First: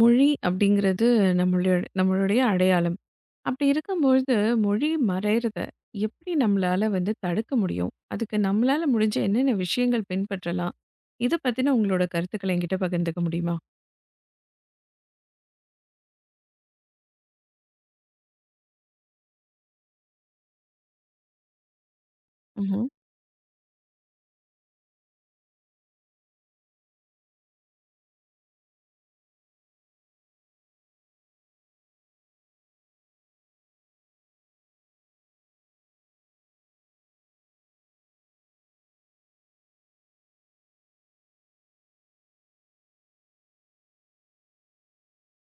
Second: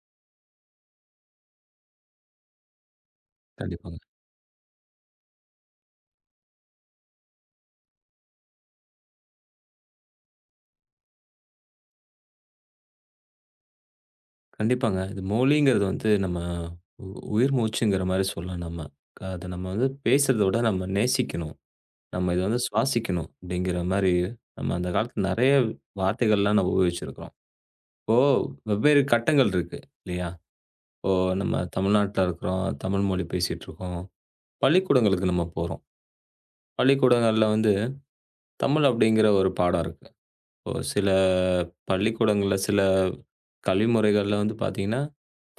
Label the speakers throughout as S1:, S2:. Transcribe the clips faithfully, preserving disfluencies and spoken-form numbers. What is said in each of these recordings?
S1: மொழி அப்படிங்கிறது நம்மளுடைய நம்மளுடைய அடையாளம். அப்படி
S2: கண்டிப்பாங்க.
S1: இருக்கும்பொழுது, மொழி மறையிறத எப்படி நம்மளால வந்து தடுக்க முடியும்? அதுக்கு நம்மளால முடிஞ்ச என்னென்ன விஷயங்கள் பின்பற்றலாம்? இத பத்தின உங்களோட கருத்துக்கள என்கிட்ட பகிர்ந்துக்க முடியுமா?
S2: கண்டிப்பாங்க. இது மொழிங்கிறது வந்து நம்ம உ உயிர் மூச்சுங்கிற மாரி சொல்லலாம் நம்ம. அத நம்ம வந்து பேசுறத விட நம்ம நேசிக்கணும். நம்ம இத வந்து
S1: ம்ஹ்ம்.
S2: சுவாசிக்கணும் அப்படிங்கிற மாரி நம்ம அந்த காலத்துல நெறைய வார்த்தைகள்லாம் நம்ம உபயோகிச்சிருக்கிறோம். இப்போ வெவ்வேறு கட்டங்கள் இருக்கு இல்லையா? இப்போ நம்ம தமிழ்நாட்டுல இருக்கிறோம். தமிழ் மொழி பேசிட்டு இருக்கோம். பள்ளிக்கூடங்களுக்கு நம்ம போறோம். பள்ளிக்கூடங்கள்ல வந்து தமிழ் அப்படிங்கிற ஒரு பாடம் இருக்கு. இப்போ சில பள்ளிக்கூடங்கள்ல சில கல்வி முறைகள்ல வந்து பார்த்தீங்கன்னா,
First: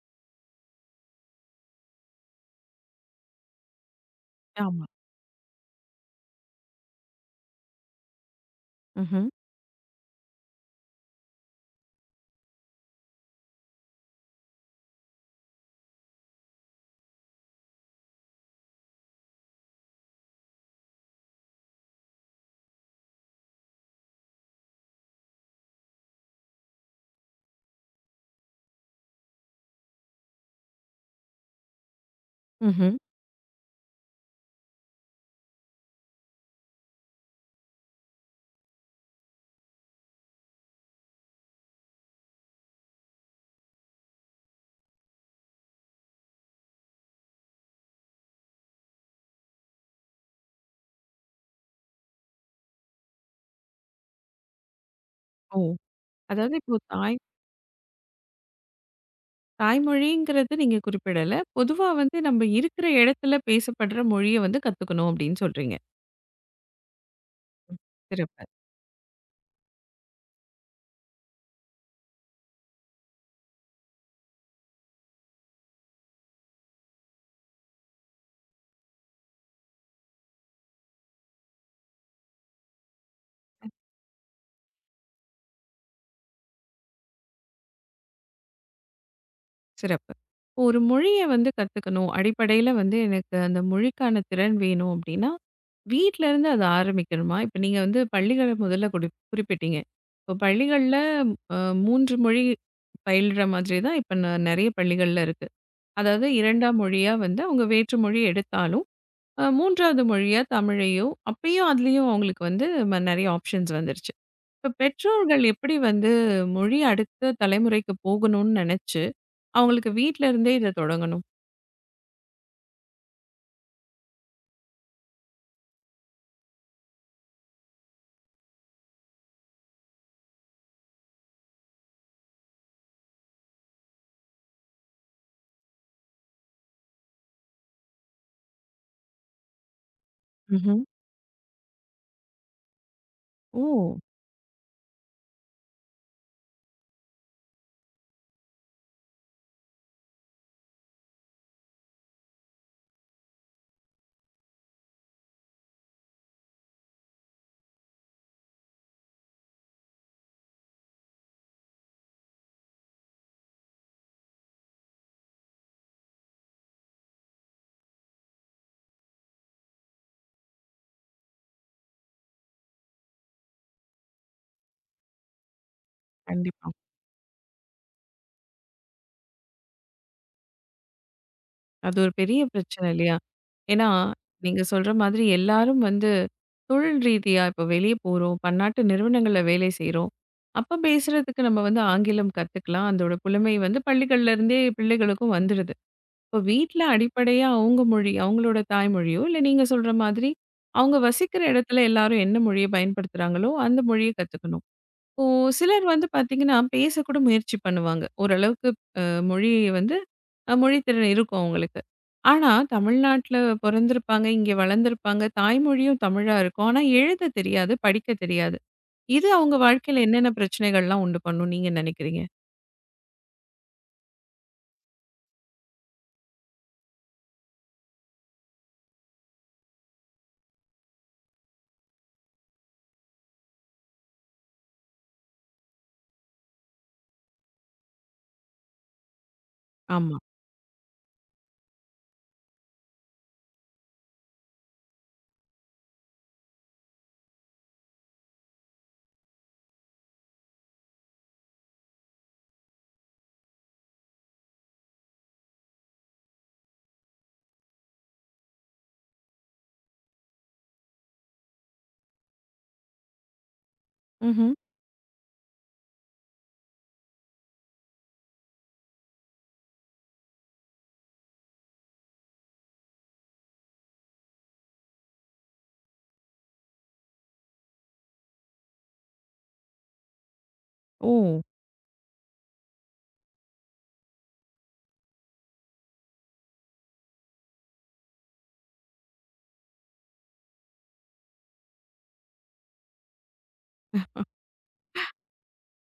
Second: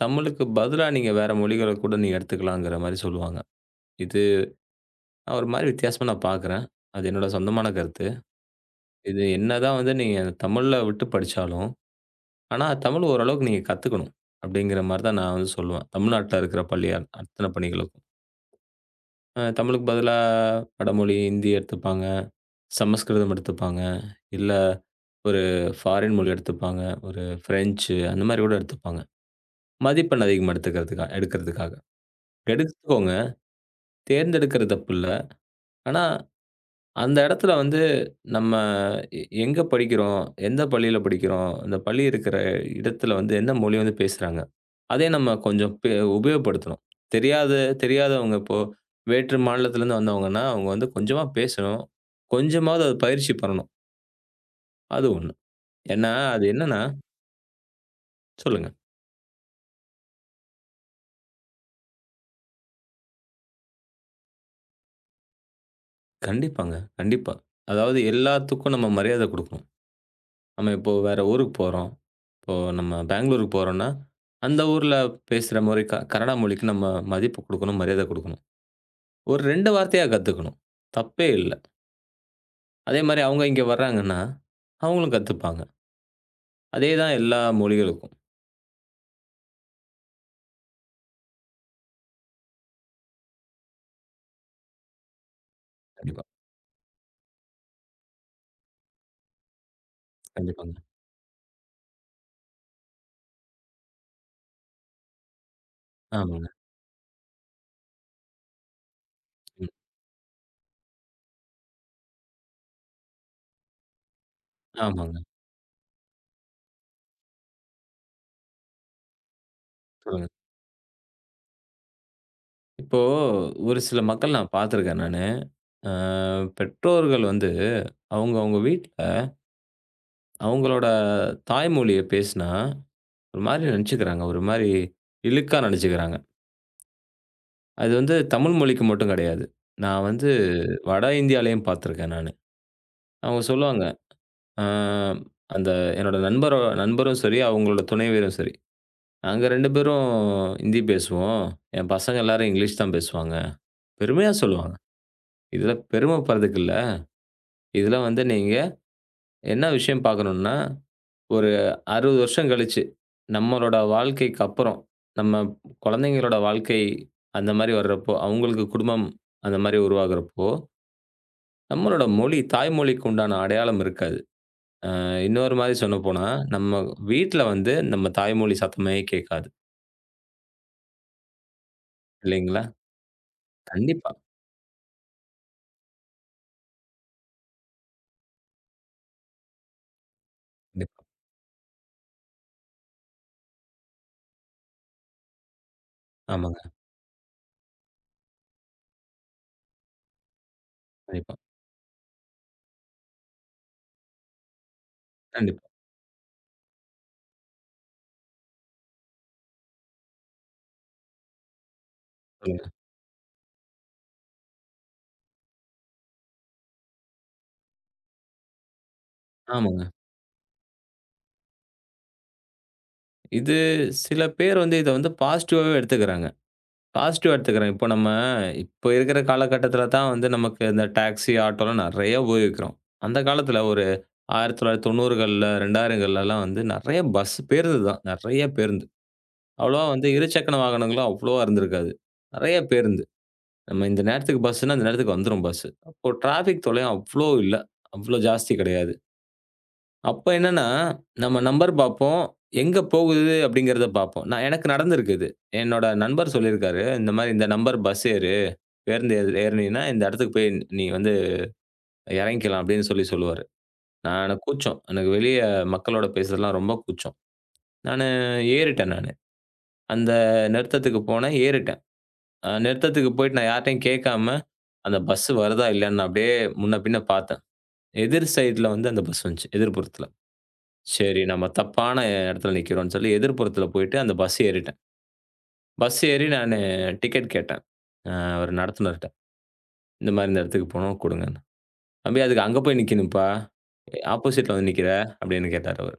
S2: தமிழுக்கு பதிலா நீங்க வேற மொழிகள கூட நீங்க எடுத்துக்கலாங்கிற மாரி சொல்லுவாங்க. இது
S1: ஆமா.
S2: நான் ஒரு மாரி வித்தியாசமா நான் பார்க்குறேன். அது என்னோட சொந்தமான கருத்து. இது
S1: ம்ஹ்ம்.
S2: என்னதான் வந்து நீங்க தமிழ்ல விட்டு படிச்சாலும், ஆனா தமிழ் ஓரளவுக்கு நீங்க கத்துக்கணும். அப்படிங்கிற மாரி தான் நான் வந்து சொல்லுவேன். தமிழ்நாட்டுல இருக்கிற பள்ளி அ அத்தன பள்ளிகளுக்கும். அ தமிழுக்கு பதிலா வடமொழி, ஹிந்தி எடுத்துப்பாங்க. சமஸ்கிருதம் எடுத்துப்பாங்க. இல்ல ஒரு ஃபாரின் மொழி எடுத்துப்பாங்க. ஒரு பிரெஞ்சு அந்த மாரி கூட எடுத்துப்பாங்க. மதிப்பெண் அதிகமா எடுத்துக்கிறதுக்கா எடுக்கிறதுக்காக.
S1: ம்ஹ்ம்.
S2: எடுத்துக்கோங்க. தேர்ந்தெடுக்கிறது தப்பில்ல. ஆனா, அந்த இடத்துல வந்து நம்ம எ எங்க படிக்கிறோம்? எந்த பள்ளியில படிக்கிறோம்? அந்த பள்ளி இருக்கிற இடத்துல வந்து என்ன மொழி வந்து பேசுறாங்க? அதே நம்ம கொஞ்சம் பெ உபயோகப்படுத்தணும். தெரியாத தெரியாதவங்க இப்போ வேற்று மாநிலத்திலேருந்து வந்தவங்கன்னா, அவங்க வந்து கொஞ்சமா பேசணும். கொஞ்சமாவது அது பயிற்சி பண்ணணும். அது ஒண்ணு.
S1: ஓ!
S2: ஏன்னா, அது
S1: அதாவது இப்போ
S2: என்னன்னா
S1: தாய்
S2: சொல்லுங்க.
S1: தாய்மொழிங்கிறது நீங்க குறிப்பிடல. பொதுவா வந்து நம்ம இருக்கிற இடத்துல பேசப்படுற மொழிய வந்து கத்துக்கணும் அப்படின்னு சொல்றீங்க.
S2: கண்டிப்பாங்க. கண்டிப்பா. அதாவது
S1: சிறப்பு.
S2: எல்லாத்துக்கும் நம்ம மரியாதை குடுக்கணும். நம்ம இப்போ வேற ஊருக்கு போறோம். இப்போ நம்ம பெங்களூருக்கு போறோம்ன்னா, அந்த ஊர்ல பேசுற மாரி க கன்னடா மொழிக்கு நம்ம மதிப்பு குடுக்கணும், மரியாதை குடுக்கணும். ஒரு ரெண்டு வார்த்தையா கத்துக்கணும். தப்பே இல்ல. அதே மாரி அவங்க இங்க வர்றாங்கன்னா, அவங்களும் கத்துப்பாங்க. அதே தான் எல்லா மொழிகளுக்கும்.
S1: சிறப்பு. ஒரு மொழிய வந்து கத்துக்கணும். அடிப்படையில வந்து எனக்கு அந்த மொழிக்கான திறன் வேணும் அப்டின்னா,
S2: கண்டிப்பா,
S1: வீட்லருந்து அத ஆரம்பிக்கணுமா? இப்ப நீங்க வந்து பள்ளிகள முதல்ல குறி குறிப்பிட்டீங்க. இப்போ
S2: கண்டிப்பாங்க.
S1: பள்ளிகள்ல அ மூன்று மொழி பயில்ற மாதிரி தான் இப்ப ந நெறைய பள்ளிகள்ல இருக்கு. அதாவது
S2: ஆமாங்க.
S1: இரண்டாம் மொழியா வந்து அவங்க வேற்று மொழி எடுத்தாலும், அ
S2: ம்.
S1: மூன்றாவது மொழியா தமிழையோ, அப்பயும் அதுலயும் அவங்களுக்கு வந்து ம நெறைய ஆப்ஷன்ஸ் வந்துருச்சு. இப்ப
S2: ஆமாங்க.
S1: பெற்றோர்கள் எப்படி வந்து மொழி அடுத்த தலைமுறைக்கு போகணும்னு நெனச்சு அவங்களுக்கு வீட்ல
S2: சொல்லுங்க.
S1: இருந்தே இத தொடங்கணும்.
S2: இப்போ ஒரு சில மக்கள் நான் பார்த்துருக்கேன் நானு. அ பெற்றோர்கள் வந்து அவங்க அவங்க வீட்ல அவங்களோட தாய்மொழிய பேசினா, ஒரு மாரி நெனச்சுக்கிறாங்க. ஒரு மாரி இழுக்கா நெனச்சுக்கிறாங்க. அது வந்து தமிழ் மொழிக்கு மட்டும் கிடையாது. நான் வந்து
S1: ம்ஹ்ம்.
S2: வட இந்தியாலயும் பார்த்துருக்கேன் நானு. அவங்க
S1: ஓ!
S2: சொல்லுவாங்க, அ அந்த என்னோட நண்பரோ நண்பரும் சரி, அவங்களோட துணைவியரும் சரி, "நாங்க ரெண்டு பேரும் ஹிந்தி பேசுவோம். என் பசங்க எல்லாரும் இங்கிலீஷ் தான் பேசுவாங்க." பெருமையா சொல்லுவாங்க. இதுல பெருமைப்படுறதுக்கு இல்ல. இதுல வந்து நீங்க என்ன விஷயம் பார்க்கணும்னா, ஒரு அறுபது வருஷம் கழிச்சு, நம்மளோட வாழ்க்கைக்கு அப்புறம், நம்ம குழந்தைங்களோட வாழ்க்கை அந்த மாரி வர்றப்போ, அவங்களுக்கு குடும்பம் அந்த மாரி உருவாகுறப்போ, நம்மளோட மொழி, தாய்மொழிக்கு உண்டான அடையாளம் இருக்காது. அ இன்னொரு மாரி சொல்லப்போனா,
S1: கண்டிப்பா.
S2: நம்ம வீட்ல வந்து நம்ம தாய்மொழி சத்தமே கேட்காது.
S1: அது ஒரு பெரிய
S2: இல்லைங்களா?
S1: பிரச்சனை இல்லையா? ஏன்னா,
S2: கண்டிப்பா,
S1: நீங்க சொல்ற மாதிரி எல்லாரும் வந்து தொழில் ரீதியா இப்ப வெளிய போறோம். பன்னாட்டு நிறுவனங்கள்ல வேலை செய்றோம். அப்ப
S2: கண்டிப்பா.
S1: பேசுறதுக்கு நம்ம வந்து ஆங்கிலம் கத்துக்கலாம். அதோட புலமை வந்து பள்ளிகள்ல இருந்தே பிள்ளைகளுக்கும் வந்துருது. இப்ப
S2: ஆமாங்க.
S1: வீட்ல அடிப்படையா அவங்க மொழி, அவங்களோட தாய்மொழியோ, இல்ல நீங்க சொல்ற மாதிரி அவங்க
S2: கண்டிப்பா,
S1: வசிக்கிற இடத்துல எல்லாரும் என்ன மொழிய பயன்படுத்துறாங்களோ, அந்த மொழிய கத்துக்கணும். இப்போ
S2: கண்டிப்பா.
S1: சிலர் வந்து பார்த்தீங்கன்னா, பேசக்கூட முயற்சி பண்ணுவாங்க. ஓரளவுக்கு அ மொழி வந்து அ மொழி திறன் இருக்கும் அவங்களுக்கு. ஆனா,
S2: சொல்லுங்க.
S1: தமிழ்நாட்ல பொறந்திருப்பாங்க, இங்க வளர்ந்திருப்பாங்க, தாய்மொழியும் தமிழா இருக்கும். ஆனா, எழுத தெரியாது, படிக்க தெரியாது. இது அவங்க
S2: ஆமாங்க.
S1: வாழ்க்கையில என்னென்ன பிரச்சனைகள்லாம் உண்டு பண்ணும் நீங்க நினைக்கிறீங்க?
S2: இது சில பேர் வந்து இத வந்து பாசிட்டிவாவே எடுத்துக்கிறாங்க. பாசிட்டிவா எடுத்துக்கிறாங்க. இப்போ நம்ம இப்ப இருக்கிற காலகட்டத்தில தான் வந்து நமக்கு இந்த டாக்ஸி, ஆட்டோலாம் நெறைய உபயோகிக்கிறோம். அந்த காலத்தில ஒரு தொள்ளாயிரத்து தொண்ணூறுகள்ல, இரண்டாயிரங்கள்லலாம் வந்து நெறைய பஸ் பேருந்து தான். நெறைய பேருந்து. அவ்வளவா வந்து
S1: ஆமா.
S2: இருசக்கர வாகனங்களும் அவ்வளவா இருந்திருக்காது. நெறைய பேருந்து. நம்ம இந்த நேரத்துக்கு பஸ்ஸுன்னா, இந்த நேரத்துக்கு வந்துரும் பஸ்ஸு. அப்போ டிராஃபிக் தொல்லையும் அவ்ளோ இல்ல. அவ்ளோ ஜாஸ்தி கிடையாது. அப்ப என்னன்னா, நம்ம நம்பர் பார்ப்போம். எங்க போகுது அப்படிங்கிறத பார்ப்போம். நான் எனக்கு நடந்திருக்கு இது. என்னோட நண்பர் சொல்லியிருக்காரு. இந்த மாரி இந்த நம்பர் பஸ் ஏறு. பேருந்து ஏறு ஏறுனீன்னா, இந்த இடத்துக்கு போய் நீ வந்து இறங்கிக்கலாம் அப்படின்னு சொல்லி சொல்லுவாரு. நான் எனக்கு
S1: ம்ஹ்ம்.
S2: கூச்சம். எனக்கு வெளிய மக்களோட பேசுறதெல்லாம் ரொம்ப கூச்சம். நானு ஏறிட்டேன் நானு. அந்த நிறுத்தத்துக்கு போனேன். ஏறிட்டேன். அ நிறுத்தத்துக்கு போயிட்டு நான் யார்ட்டயும் கேட்காம, அந்த பஸ் வருதா இல்லையான்னு நான் அப்படியே முன்ன பின்ன பார்த்தேன். எதிர் சைடுல வந்து அந்த பஸ் வந்துச்சு, எதிர்புறத்துல. சரி
S1: ஓ!
S2: நம்ம தப்பான இடத்துல நிக்கிறோம்ன்னு சொல்லி எதிர்புறத்துல போயிட்டு அந்த பஸ் ஏறிட்டேன். பஸ் ஏறி நானு டிக்கெட் கேட்டேன். அ ஒரு நடத்துனர்ட்ட. இந்த மாரி இந்த இடத்துக்கு போணும் குடுங்கன்னு. "தம்பி அதுக்கு அங்க போய் நிக்கணும்ப்பா. ஆப்போசிட்ல வந்து நிக்கிற" அப்படின்னு கேட்டாரு அவரு.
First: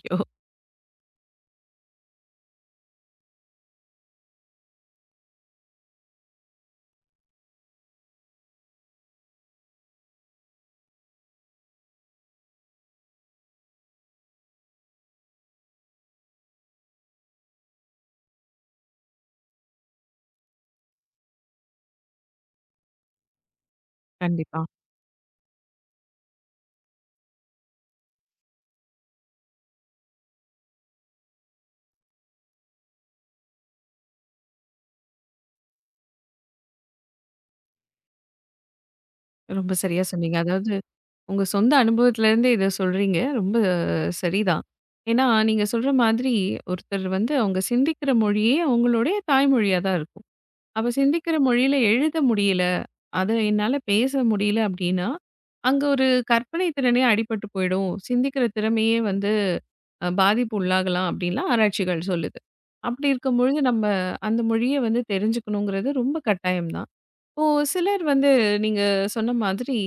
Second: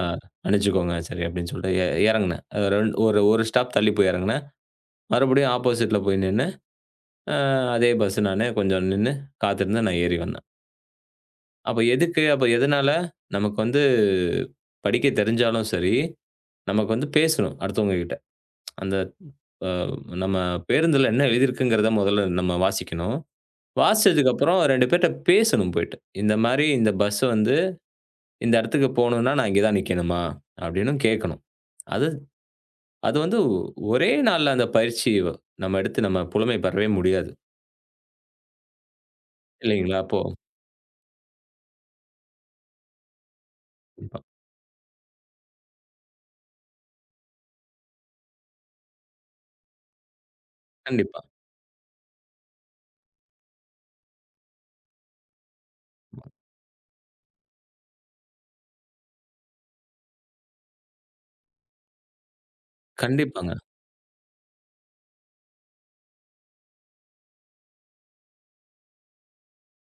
S2: "ஆ மன்னிச்சுக்கோங்க" சரி அப்படின்னு சொல்லிட்டு எ இறங்குனேன். அ ரெண் ஒரு ஒரு ஸ்டாப் தள்ளி போய் இறங்குனேன். மறுபடியும் ஆப்போசிட்ல போய் நின்னு அ அதே பஸ் நானு கொஞ்சம் நின்னு காத்திருந்தேன். நான் ஏறி வந்தேன். அப்ப எதுக்கு? அப்ப எதனால? நமக்கு வந்து படிக்க தெரிஞ்சாலும் சரி, நமக்கு வந்து பேசணும் அடுத்தவங்க கிட்ட. அந்த அ நம்ம பேருந்துல என்ன எழுதியிருக்குங்கிறத முதல்ல நம்ம வாசிக்கணும். வாசிச்சதுக்கு அப்புறம்
S1: கண்டிப்பா.
S2: ரெண்டு பேர்ட்ட பேசணும் போயிட்டு. இந்த மாரி இந்த பஸ் வந்து இந்த இடத்துக்கு போணும்னா, நான் இங்க தான் நிக்கணுமா? அப்படின்னு கேட்கணும். அது அது வந்து ஒரே நாள்ல அந்த பயிற்சி நம்ம எடுத்து நம்ம புலமை பெறவே முடியாது.
S1: ரொம்ப
S2: இல்லைங்களா?
S1: சரியா
S2: அப்போ
S1: சொன்னீங்க. அதாவது, உங்க சொந்த அனுபவத்திலேருந்து இத சொல்றீங்க. ரொம்ப சரிதான். ஏன்னா, நீங்க சொல்ற மாதிரி ஒருத்தர் வந்து அவங்க சிந்திக்கிற மொழியே அவங்களுடைய தாய்மொழியா தான் இருக்கும். அப்ப
S2: கண்டிப்பா.
S1: சிந்திக்கிற மொழியில எழுத முடியல, அத என்னால பேச முடியல அப்டின்னா, அங்க ஒரு கற்பனை திறனே அடிபட்டு போயிடும். சிந்திக்கிற திறமையே வந்து அ பாதிப்பு உள்ளாகலாம் அப்டின்லாம் ஆராய்ச்சிகள் சொல்லுது. அப்டி
S2: கண்டிப்பாங்க.
S1: இருக்கும்பொழுது நம்ம அந்த மொழிய வந்து தெரிஞ்சுக்கணுங்கிறது ரொம்ப கட்டாயம் தான். இப்போ சிலர் வந்து நீங்க சொன்ன மாதிரி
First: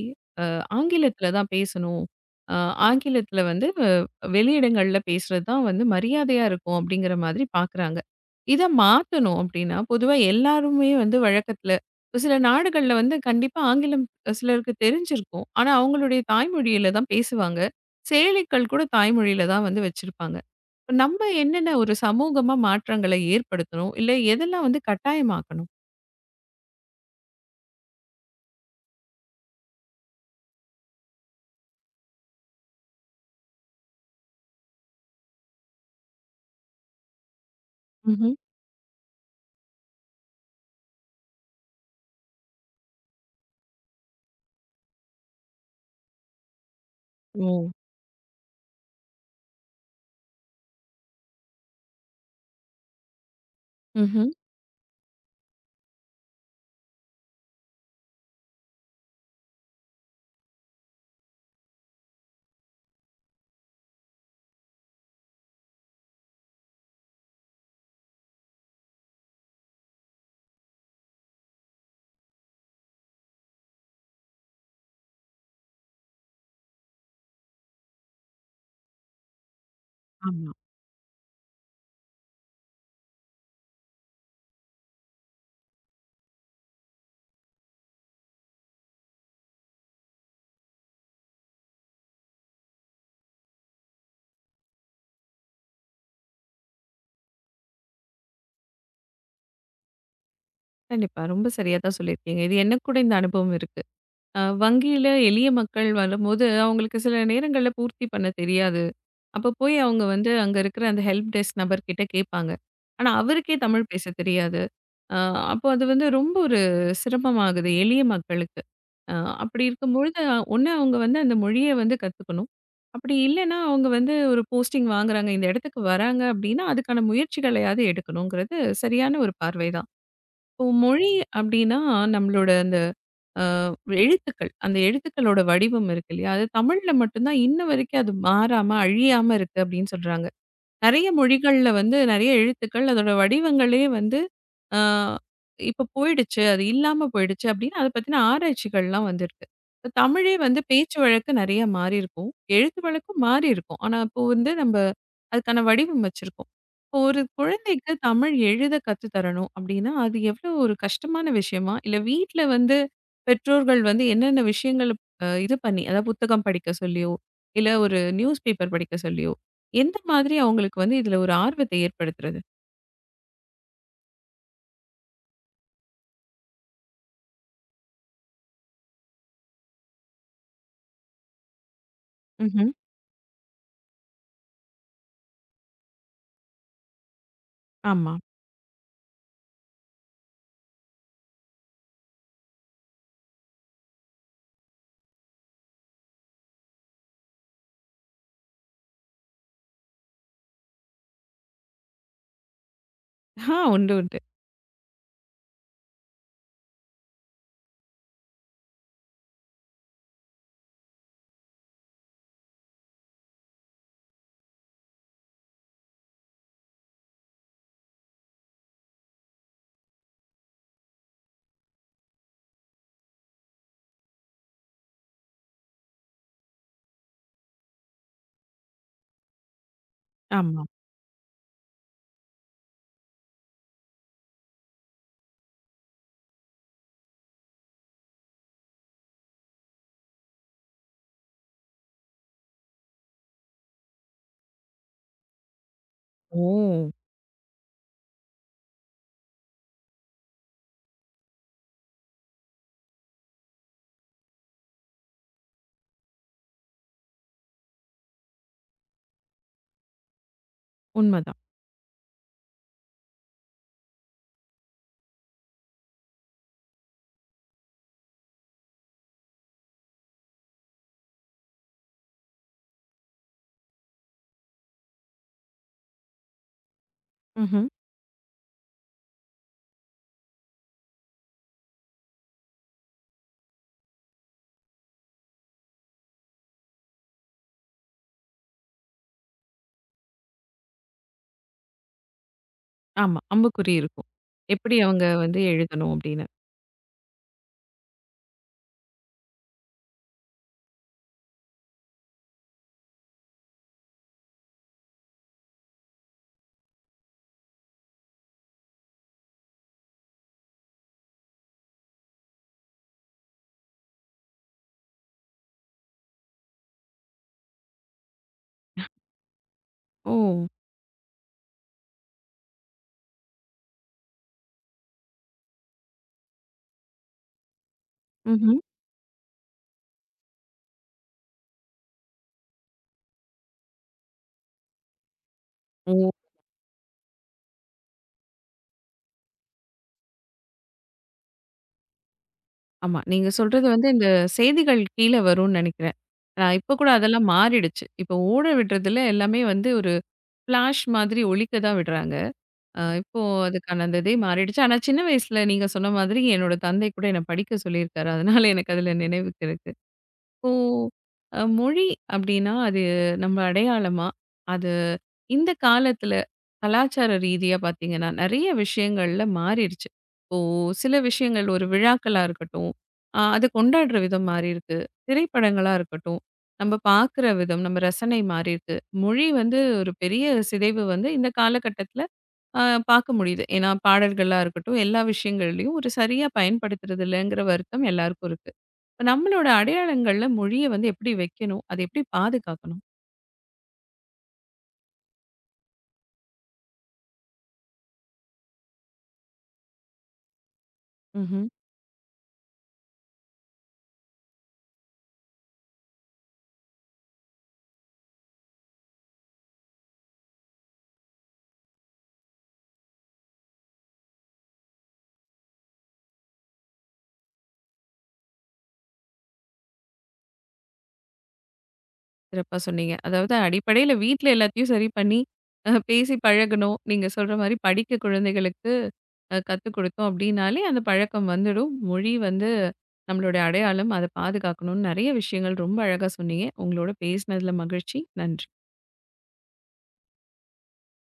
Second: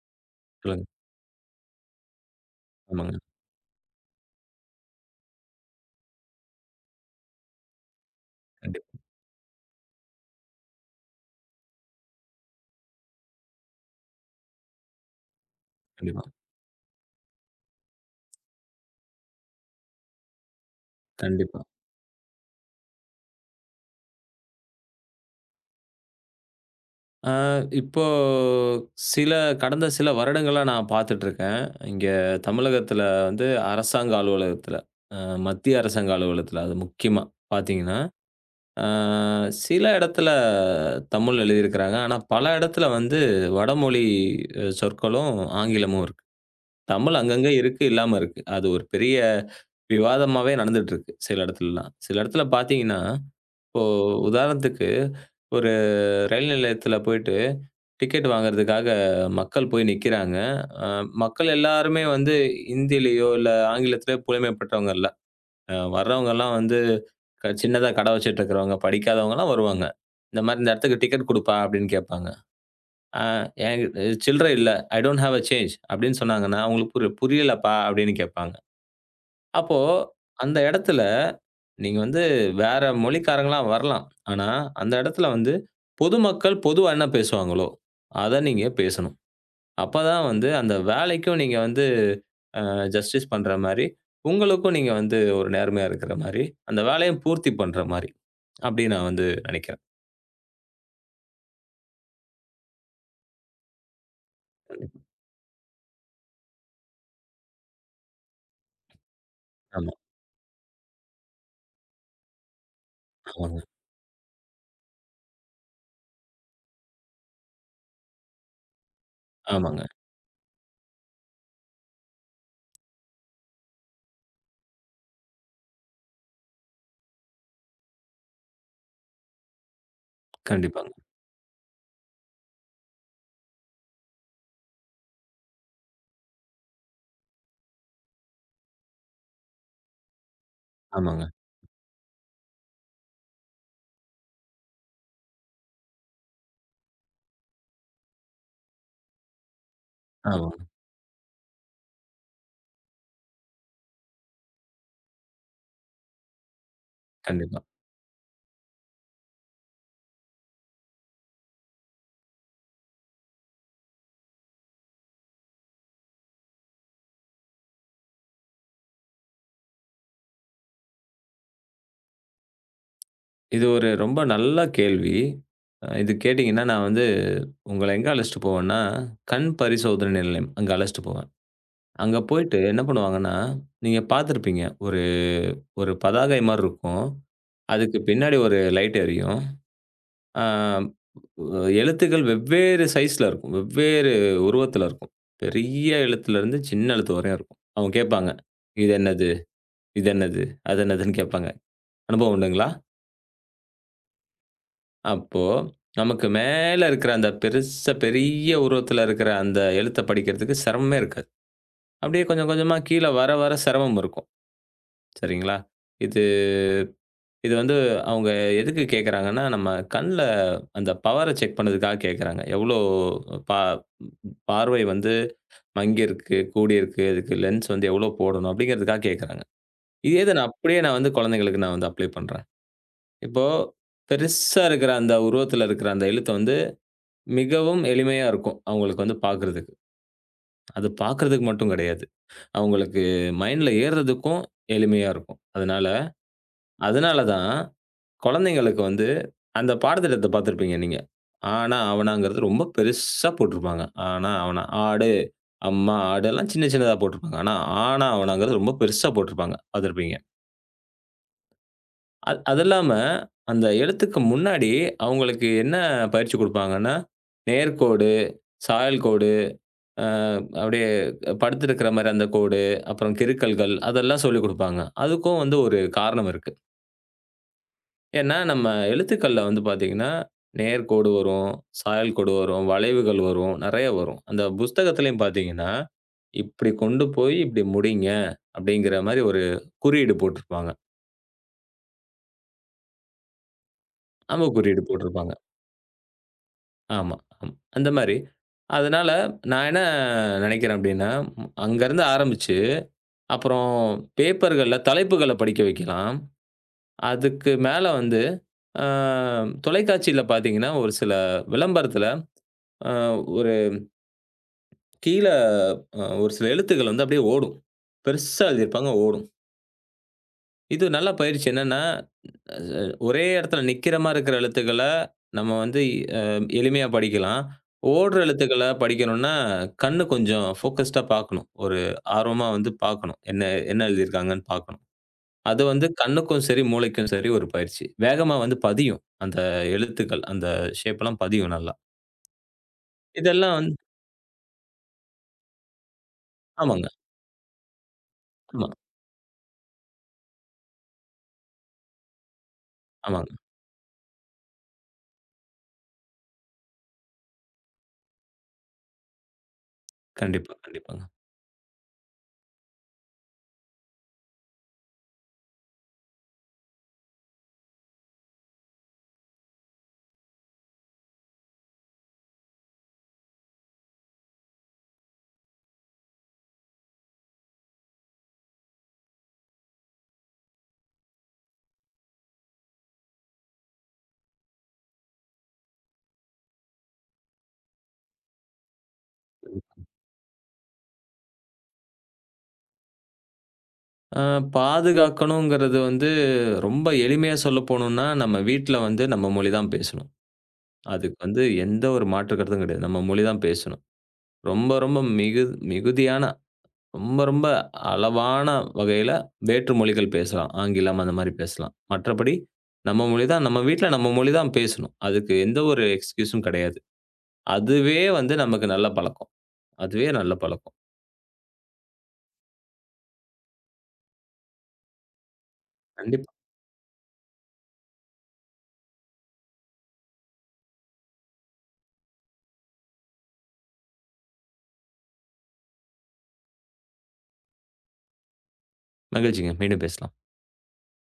S1: அ
S2: சொல்லுங்க.
S1: ஆங்கிலத்தில தான் பேசணும். அ
S2: ஆமாங்க.
S1: ஆங்கிலத்தில வந்து அ வெளியிடங்கள்ல பேசுறது தான் வந்து மரியாதையா இருக்கும் அப்படிங்கிற மாதிரி பார்க்குறாங்க. இத
S2: கண்டிப்பா,
S1: மாத்தணும் அப்படின்னா, பொதுவா எல்லாருமே வந்து வழக்கத்தில ஒரு சில நாடுகள்ல வந்து கண்டிப்பா ஆங்கிலம் சிலருக்கு தெரிஞ்சிருக்கும். ஆனா, அவங்களுடைய
S2: கண்டிப்பா,
S1: தாய்மொழியில தான் பேசுவாங்க. செயலிகள் கூட தாய்மொழியில தான் வந்து வச்சிருப்பாங்க. இப்ப நம்ம
S2: கண்டிப்பா.
S1: என்னென்ன ஒரு சமூகமா மாற்றங்களை ஏற்படுத்தணும்? இல்ல எதெல்லாம் வந்து கட்டாயமாக்கணும்?
S2: அ இப்போ சில கடந்த சில வருடங்களா நான் பார்த்துட்டுருக்கேன். இங்க தமிழகத்தில வந்து அரசாங்க அலுவலகத்தில, அ மத்திய அரசாங்க அலுவலகத்தில அது முக்கியமா பார்த்தீங்கன்னா,
S1: ம்ஹ்ம்.
S2: அ சில இடத்துல தமிழ் எழுதியிருக்கிறாங்க. ஆனா பல இடத்துல வந்து வடமொழி அ சொற்களும், ஆங்கிலமும் இருக்கு. தமிழ்
S1: ஓ!
S2: அங்கங்க இருக்கு, இல்லாம இருக்கு. அது ஒரு பெரிய விவாதமாவே நடந்துட்டுருக்கு சில இடத்துலலாம். சில இடத்துல பார்த்தீங்கன்னா, இப்போ
S1: ம்ஹ்ம்.
S2: உதாரணத்துக்கு ஒரு ரயில் நிலையத்தில போயிட்டு டிக்கெட் வாங்குறதுக்காக மக்கள் போய் நிக்கிறாங்க. அ மக்கள் எல்லாருமே வந்து ஹிந்திலயோ, இல்ல ஆங்கிலத்திலயோ புலமை பெற்றவங்க இல்ல. அ வர்றவங்கலாம் வந்து க சின்னதா கடை வச்சுட்டு இருக்கிறவங்க, படிக்காதவங்கலாம் வருவாங்க. இந்த மாரி "இந்த இடத்துக்கு டிக்கெட் குடுப்பா" அப்படின்னு கேட்பாங்க. அ "என்கிட்ட சில்லறை இல்ல. I don't have a change" அப்படின்னு சொன்னாங்கன்னா, "உங்களுக்கு புரி புரியலப்பா" அப்படின்னு கேட்பாங்க. அப்போ
S1: ஆமா.
S2: அந்த இடத்துல நீங்க வந்து வேற மொழிக்காரங்களா வரலாம். ஆனா, அந்த இடத்துல வந்து பொதுமக்கள் பொதுவா என்ன பேசுவாங்களோ, அத நீங்க பேசணும். அப்பதான் வந்து அந்த வேலைக்கும் நீங்க வந்து அ ஜஸ்டிஸ் பண்ற மாரி, உங்களுக்கும் நீங்க வந்து ஒரு நேர்மையா இருக்கிற மாரி, அந்த வேலையும் பூர்த்தி பண்ற மாரி. அப்டி நான் வந்து நினைக்கிறேன்.
S1: கண்டிப்பா. ரொம்ப சரியா தான் சொல்லியிருக்கீங்க. இது எனக்கு கூட இந்த அனுபவம் இருக்கு. அ வங்கியில எளிய மக்கள் வரும்போது, அவங்களுக்கு சில நேரங்கள்ல பூர்த்தி பண்ண தெரியாது. அப்ப போய்
S2: ஆமா,
S1: அவங்க வந்து அங்க இருக்கிற அந்த ஹெல்ப் டெஸ்க் நபர்கிட்ட கேட்பாங்க. ஆனா, அவருக்கே
S2: ஆமாங்க,
S1: தமிழ் பேச தெரியாது. அ அப்போ அது வந்து ரொம்ப ஒரு சிரமமாகுது எளிய மக்களுக்கு. அ அப்படி
S2: ஆமாங்க.
S1: இருக்கும்பொழுது, ஒண்ணு அவங்க வந்து அந்த மொழிய வந்து கத்துக்கணும். அப்படி இல்லன்னா, அவங்க வந்து ஒரு போஸ்டிங் வாங்குறாங்க, இந்த இடத்துக்கு வராங்க அப்படின்னா, அதுக்கான முயற்சிகளையாவது எடுக்கணுங்கிறது சரியான ஒரு பார்வை தான். இப்போ
S2: கண்டிப்பாங்க.
S1: மொழி அப்டின்னா, நம்மளோட அந்த அ எழுத்துக்கள். அந்த எழுத்துக்களோட வடிவம் இருக்கு இல்லையா? அது தமிழ்ல மட்டும் தான் இன்ன வரைக்கும் அது மாறாம, அழியாம இருக்கு அப்டின்னு சொல்றாங்க. நெறைய
S2: ஆமாங்க,
S1: மொழிகள்ல வந்து நெறைய எழுத்துக்கள், அதோட வடிவங்களே வந்து அ இப்ப போயிடுச்சு. அது இல்லாம போயிடுச்சு அப்படின்னு அத பத்தின ஆராய்ச்சிகள்லாம் வந்திருக்கு. இப்ப தமிழே வந்து
S2: ஆமாங்க.
S1: பேச்சு வழக்கு நெறைய மாறியிருக்கும். எழுத்து வழக்கும் மாறியிருக்கும். ஆனா இப்போ வந்து நம்ப அதுக்கான வடிவம் வச்சிருக்கோம். இப்போ ஒரு
S2: கண்டிப்பா.
S1: குழந்தைக்கு தமிழ் எழுத கத்து தரணும் அப்படின்னா, அது எவ்வளோ ஒரு கஷ்டமான விஷயமா? இல்ல வீட்ல வந்து பெற்றோர்கள் வந்து என்னென்ன விஷயங்கள அ இது பண்ணி அதாவது புத்தகம் படிக்க சொல்லியோ, இல்ல ஒரு நியூஸ் பேப்பர் படிக்க சொல்லியோ எந்த மாதிரி அவங்களுக்கு வந்து இதுல ஒரு ஆர்வத்த ஏற்படுத்துறது?
S2: இது ஒரு ரொம்ப நல்ல கேள்வி. அ இது கேட்டீங்கன்னா, நான் வந்து உங்கள எங்க அழைச்சிட்டு போவேன்னா, கண் பரிசோதனை நிலையம். அங்க அழைச்சிட்டு போவேன். அங்க போயிட்டு
S1: ம்ஹ்ம்.
S2: என்ன பண்ணுவாங்கன்னா, நீங்க பார்த்துருப்பீங்க. ஒரு ஒரு பதாகை மாரி இருக்கும். அதுக்கு
S1: ஆமா.
S2: பின்னாடி ஒரு லைட் எரியும். அ எழுத்துக்கள் வெவ்வேறு சைஸ்ல இருக்கும். வெவ்வேறு உருவத்தில இருக்கும். பெரிய எழுத்துலருந்து சின்ன எழுத்து வரையும் இருக்கும். அவங்க கேட்பாங்க. இது என்னது? இது என்னது? அது என்னதுன்னு கேட்பாங்க. அனுபவம் உண்டுங்களா?
S1: ஆ உண்டு, உண்டு.
S2: அப்போ, நமக்கு மேல இருக்கிற அந்த பெருசா பெரிய உருவத்துல இருக்கிற அந்த எழுத்த படிக்கிறதுக்கு சிரமமே இருக்காது. அப்படியே கொஞ்சம் கொஞ்சமா கீழ வர வர சிரமம் இருக்கும். சரிங்களா? இது இது வந்து அவங்க எதுக்கு கேட்கறாங்கன்னா, நம்ம கண்ல அந்த பவர செக் பண்ணதுக்காக கேட்கறாங்க. எவ்வளோ பா பார்வை வந்து மங்கியிருக்கு, கூடியிருக்கு, இதுக்கு லென்ஸ் வந்து எவ்வளோ போடணும் அப்படிங்கிறதுக்காக கேட்கறாங்க. இதே இத நான்
S1: ஆமா.
S2: அப்படியே நான் வந்து குழந்தைங்களுக்கு நான் வந்து அப்ளை பண்றேன். இப்போ பெருசா இருக்கிற அந்த உருவத்துல இருக்கிற அந்த எழுத்த வந்து மிகவும் எளிமையா இருக்கும். அவங்களுக்கு வந்து பார்க்கறதுக்கு. அது பார்க்கறதுக்கு மட்டும் கிடையாது. அவங்களுக்கு மைண்ட்ல ஏறுறதுக்கும் எளிமையா இருக்கும். அதனால
S1: ஓ!
S2: அதனால தான் குழந்தைங்களுக்கு வந்து அந்த பாடத்திட்டத்த பார்த்திருப்பீங்க நீங்க. ஆனா, ஆவனாங்கிறது ரொம்ப பெருசா போட்டிருப்பாங்க. ஆனா, ஆவனா, ஆடு, அம்மா, ஆடு எல்லாம் சின்ன சின்னதா போட்டிருப்பாங்க. ஆனா, ஆனா, ஆவனாங்கிறது ரொம்ப பெருசா போட்டிருப்பாங்க. பார்த்திருப்பீங்க.
S1: உண்மதான்.
S2: அது அது இல்லாம அந்த எழுத்துக்கு முன்னாடி அவங்களுக்கு என்ன பயிற்சி குடுப்பாங்கன்னா, நேர்க்கோடு, சாயல் கோடு அ அப்படியே படுத்திருக்கிற மாரி அந்த கோடு, அப்புறம் கிறுக்கல்கள் அதெல்லாம் சொல்லிக் குடுப்பாங்க. அதுக்கும் வந்து ஒரு காரணம் இருக்கு.
S1: ம்ஹ்ம்.
S2: ஏன்னா, நம்ம எழுத்துக்கள்ல வந்து பார்த்தீங்கன்னா, நேர்கோடு வரும், சாயல் கோடு வரும், வளைவுகள் வரும், நெறைய வரும். அந்த புஸ்தகத்திலயும் பார்த்தீங்கன்னா, "இப்படி கொண்டு போய் இப்படி முடிங்க" அப்படிங்கிற மாரி ஒரு குறியீடு போட்டிருப்பாங்க.
S1: ஆமா. அம்புக்குறி இருக்கும்.
S2: அம்புக்
S1: எப்படி
S2: குறியீடு
S1: அவங்க
S2: போட்டிருப்பாங்க.
S1: வந்து எழுதணும் அப்படின்னு.
S2: ஆமா, ஆமா. அந்த மாரி. அதனால நான் என்ன நெனைக்கிறேன் அப்படின்னா, அங்கருந்து ஆரம்பிச்சு, அப்புறம் பேப்பர்கள்ல தலைப்புகள படிக்க வைக்கலாம். அதுக்கு மேல வந்து, அ தொலைக்காட்சியில பார்த்தீங்கன்னா, ஒரு சில விளம்பரத்தில அ ஒரு கீழ அ ஒரு சில எழுத்துக்கள் வந்து அப்படியே ஓடும். பெருசா எழுதியிருப்பாங்க ஓடும்.
S1: ஓ!
S2: இது நல்ல பயிற்சி என்னன்னா, அ ஒரே இடத்துல நிக்கிற மாரி இருக்கிற எழுத்துக்கள நம்ம வந்து அ எளிமையா படிக்கலாம். ஓடுற
S1: ம்ஹ்ம்.
S2: எழுத்துக்கள படிக்கணும்னா, கண்ணு கொஞ்சம் ஃபோக்கஸ்டா பார்க்கணும். ஒரு ஆர்வமா வந்து பார்க்கணும். என்ன என்ன எழுதியிருக்காங்கன்னு பார்க்கணும். அது வந்து
S1: ஓ!
S2: கண்ணுக்கும் சரி, மூளைக்கும் சரி ஒரு பயிற்சி. வேகமா வந்து பதியும். அந்த எழுத்துக்கள், அந்த ஷேப்லாம் பதியும் நல்லா.
S1: ஆமா. நீங்க
S2: இதெல்லாம்
S1: சொல்றது
S2: வந்து
S1: வந்து இந்த செய்திகள் கீழ வரும்னு நெனைக்கிறேன். அ இப்ப
S2: ஆமாங்க.
S1: கூட அதெல்லாம் மாறிடுச்சு. இப்போ ஓட
S2: ஆமா,
S1: விடுறதுல எல்லாமே வந்து ஒரு ஃபிளாஷ் மாதிரி ஒலிக்க தான் விடுறாங்க. அ இப்போ
S2: ஆமாங்க.
S1: அதுக்கான அந்த இதே மாறிடுச்சு. ஆனா சின்ன வயசுல நீங்க சொன்ன மாதிரி என்னோட தந்தை கூட என்ன படிக்க சொல்லியிருக்காரு. அதனால எனக்கு அதுல நினைவுக்கு இருக்கு. இப்போ
S2: கண்டிப்பா, கண்டிப்பாங்க.
S1: அ மொழி அப்டின்னா, அது நம்ம அடையாளமா, அது இந்த காலத்துல கலாச்சார ரீதியா பார்த்தீங்கன்னா, நெறைய விஷயங்கள்ல மாறிடுச்சு. இப்போ சில விஷயங்கள் ஒரு விழாக்களா இருக்கட்டும், அ அது கொண்டாடுற விதம் மாறியிருக்கு. திரைப்படங்களா இருக்கட்டும், நம்ம பார்க்குற விதம், நம்ம ரசனை மாறியிருக்கு. மொழி வந்து ஒரு பெரிய சிதைவு வந்து இந்த காலகட்டத்துல அ பார்க்க முடியுது. ஏன்னா பாடல்களா இருக்கட்டும், எல்லா விஷயங்கள்லயும் ஒரு சரியா பயன்படுத்துறது இல்லங்கிற வருத்தம் எல்லாருக்கும் இருக்கு. இப்ப நம்மளோட அடையாளங்கள்ல மொழிய வந்து எப்படி வைக்கணும்? அத எப்படி பாதுகாக்கணும்?
S2: அ பாதுகாக்கணுங்கிறது வந்து ரொம்ப எளிமையா சொல்லப்போணும்னா, நம்ம வீட்ல வந்து நம்ம மொழி தான் பேசணும். அதுக்கு
S1: ம்ஹ்ம்.
S2: வந்து எந்த ஒரு மாற்று கருத்தும் கிடையாது. நம்ம மொழி தான் பேசணும். ரொம்ப ரொம்ப மிகு மிகுதியான ரொம்ப, ரொம்ப அளவான வகையில வேற்று மொழிகள் பேசலாம். ஆங்கிலம் அந்த மாரி பேசலாம். மற்றபடி நம்ம மொழி தான் நம்ம வீட்ல நம்ம மொழி தான் பேசணும். அதுக்கு எந்த ஒரு எக்ஸ்கியூஸும் கிடையாது. அதுவே வந்து நமக்கு நல்ல பழக்கம். அதுவே நல்ல பழக்கம்.
S1: சிறப்பா சொன்னீங்க. அதாவது அடிப்படையில வீட்ல எல்லாத்தையும் சரி பண்ணி, அ பேசி
S2: கண்டிப்பா.
S1: பழகணும். நீங்க சொல்ற மாரி படிக்க குழந்தைகளுக்கு அ கத்துக் குடுத்தோம் அப்படின்னாலே, அந்த பழக்கம் வந்துடும். மொழி வந்து நம்மளுடைய அடையாளம். அத பாதுகாக்கணும்னு நெறைய விஷயங்கள் ரொம்ப அழகா சொன்னீங்க. உங்களோட பேசினதுல மகிழ்ச்சி. நன்றி.
S2: மகிழ்ச்சிங்க. மீண்டும் பேசலாம்.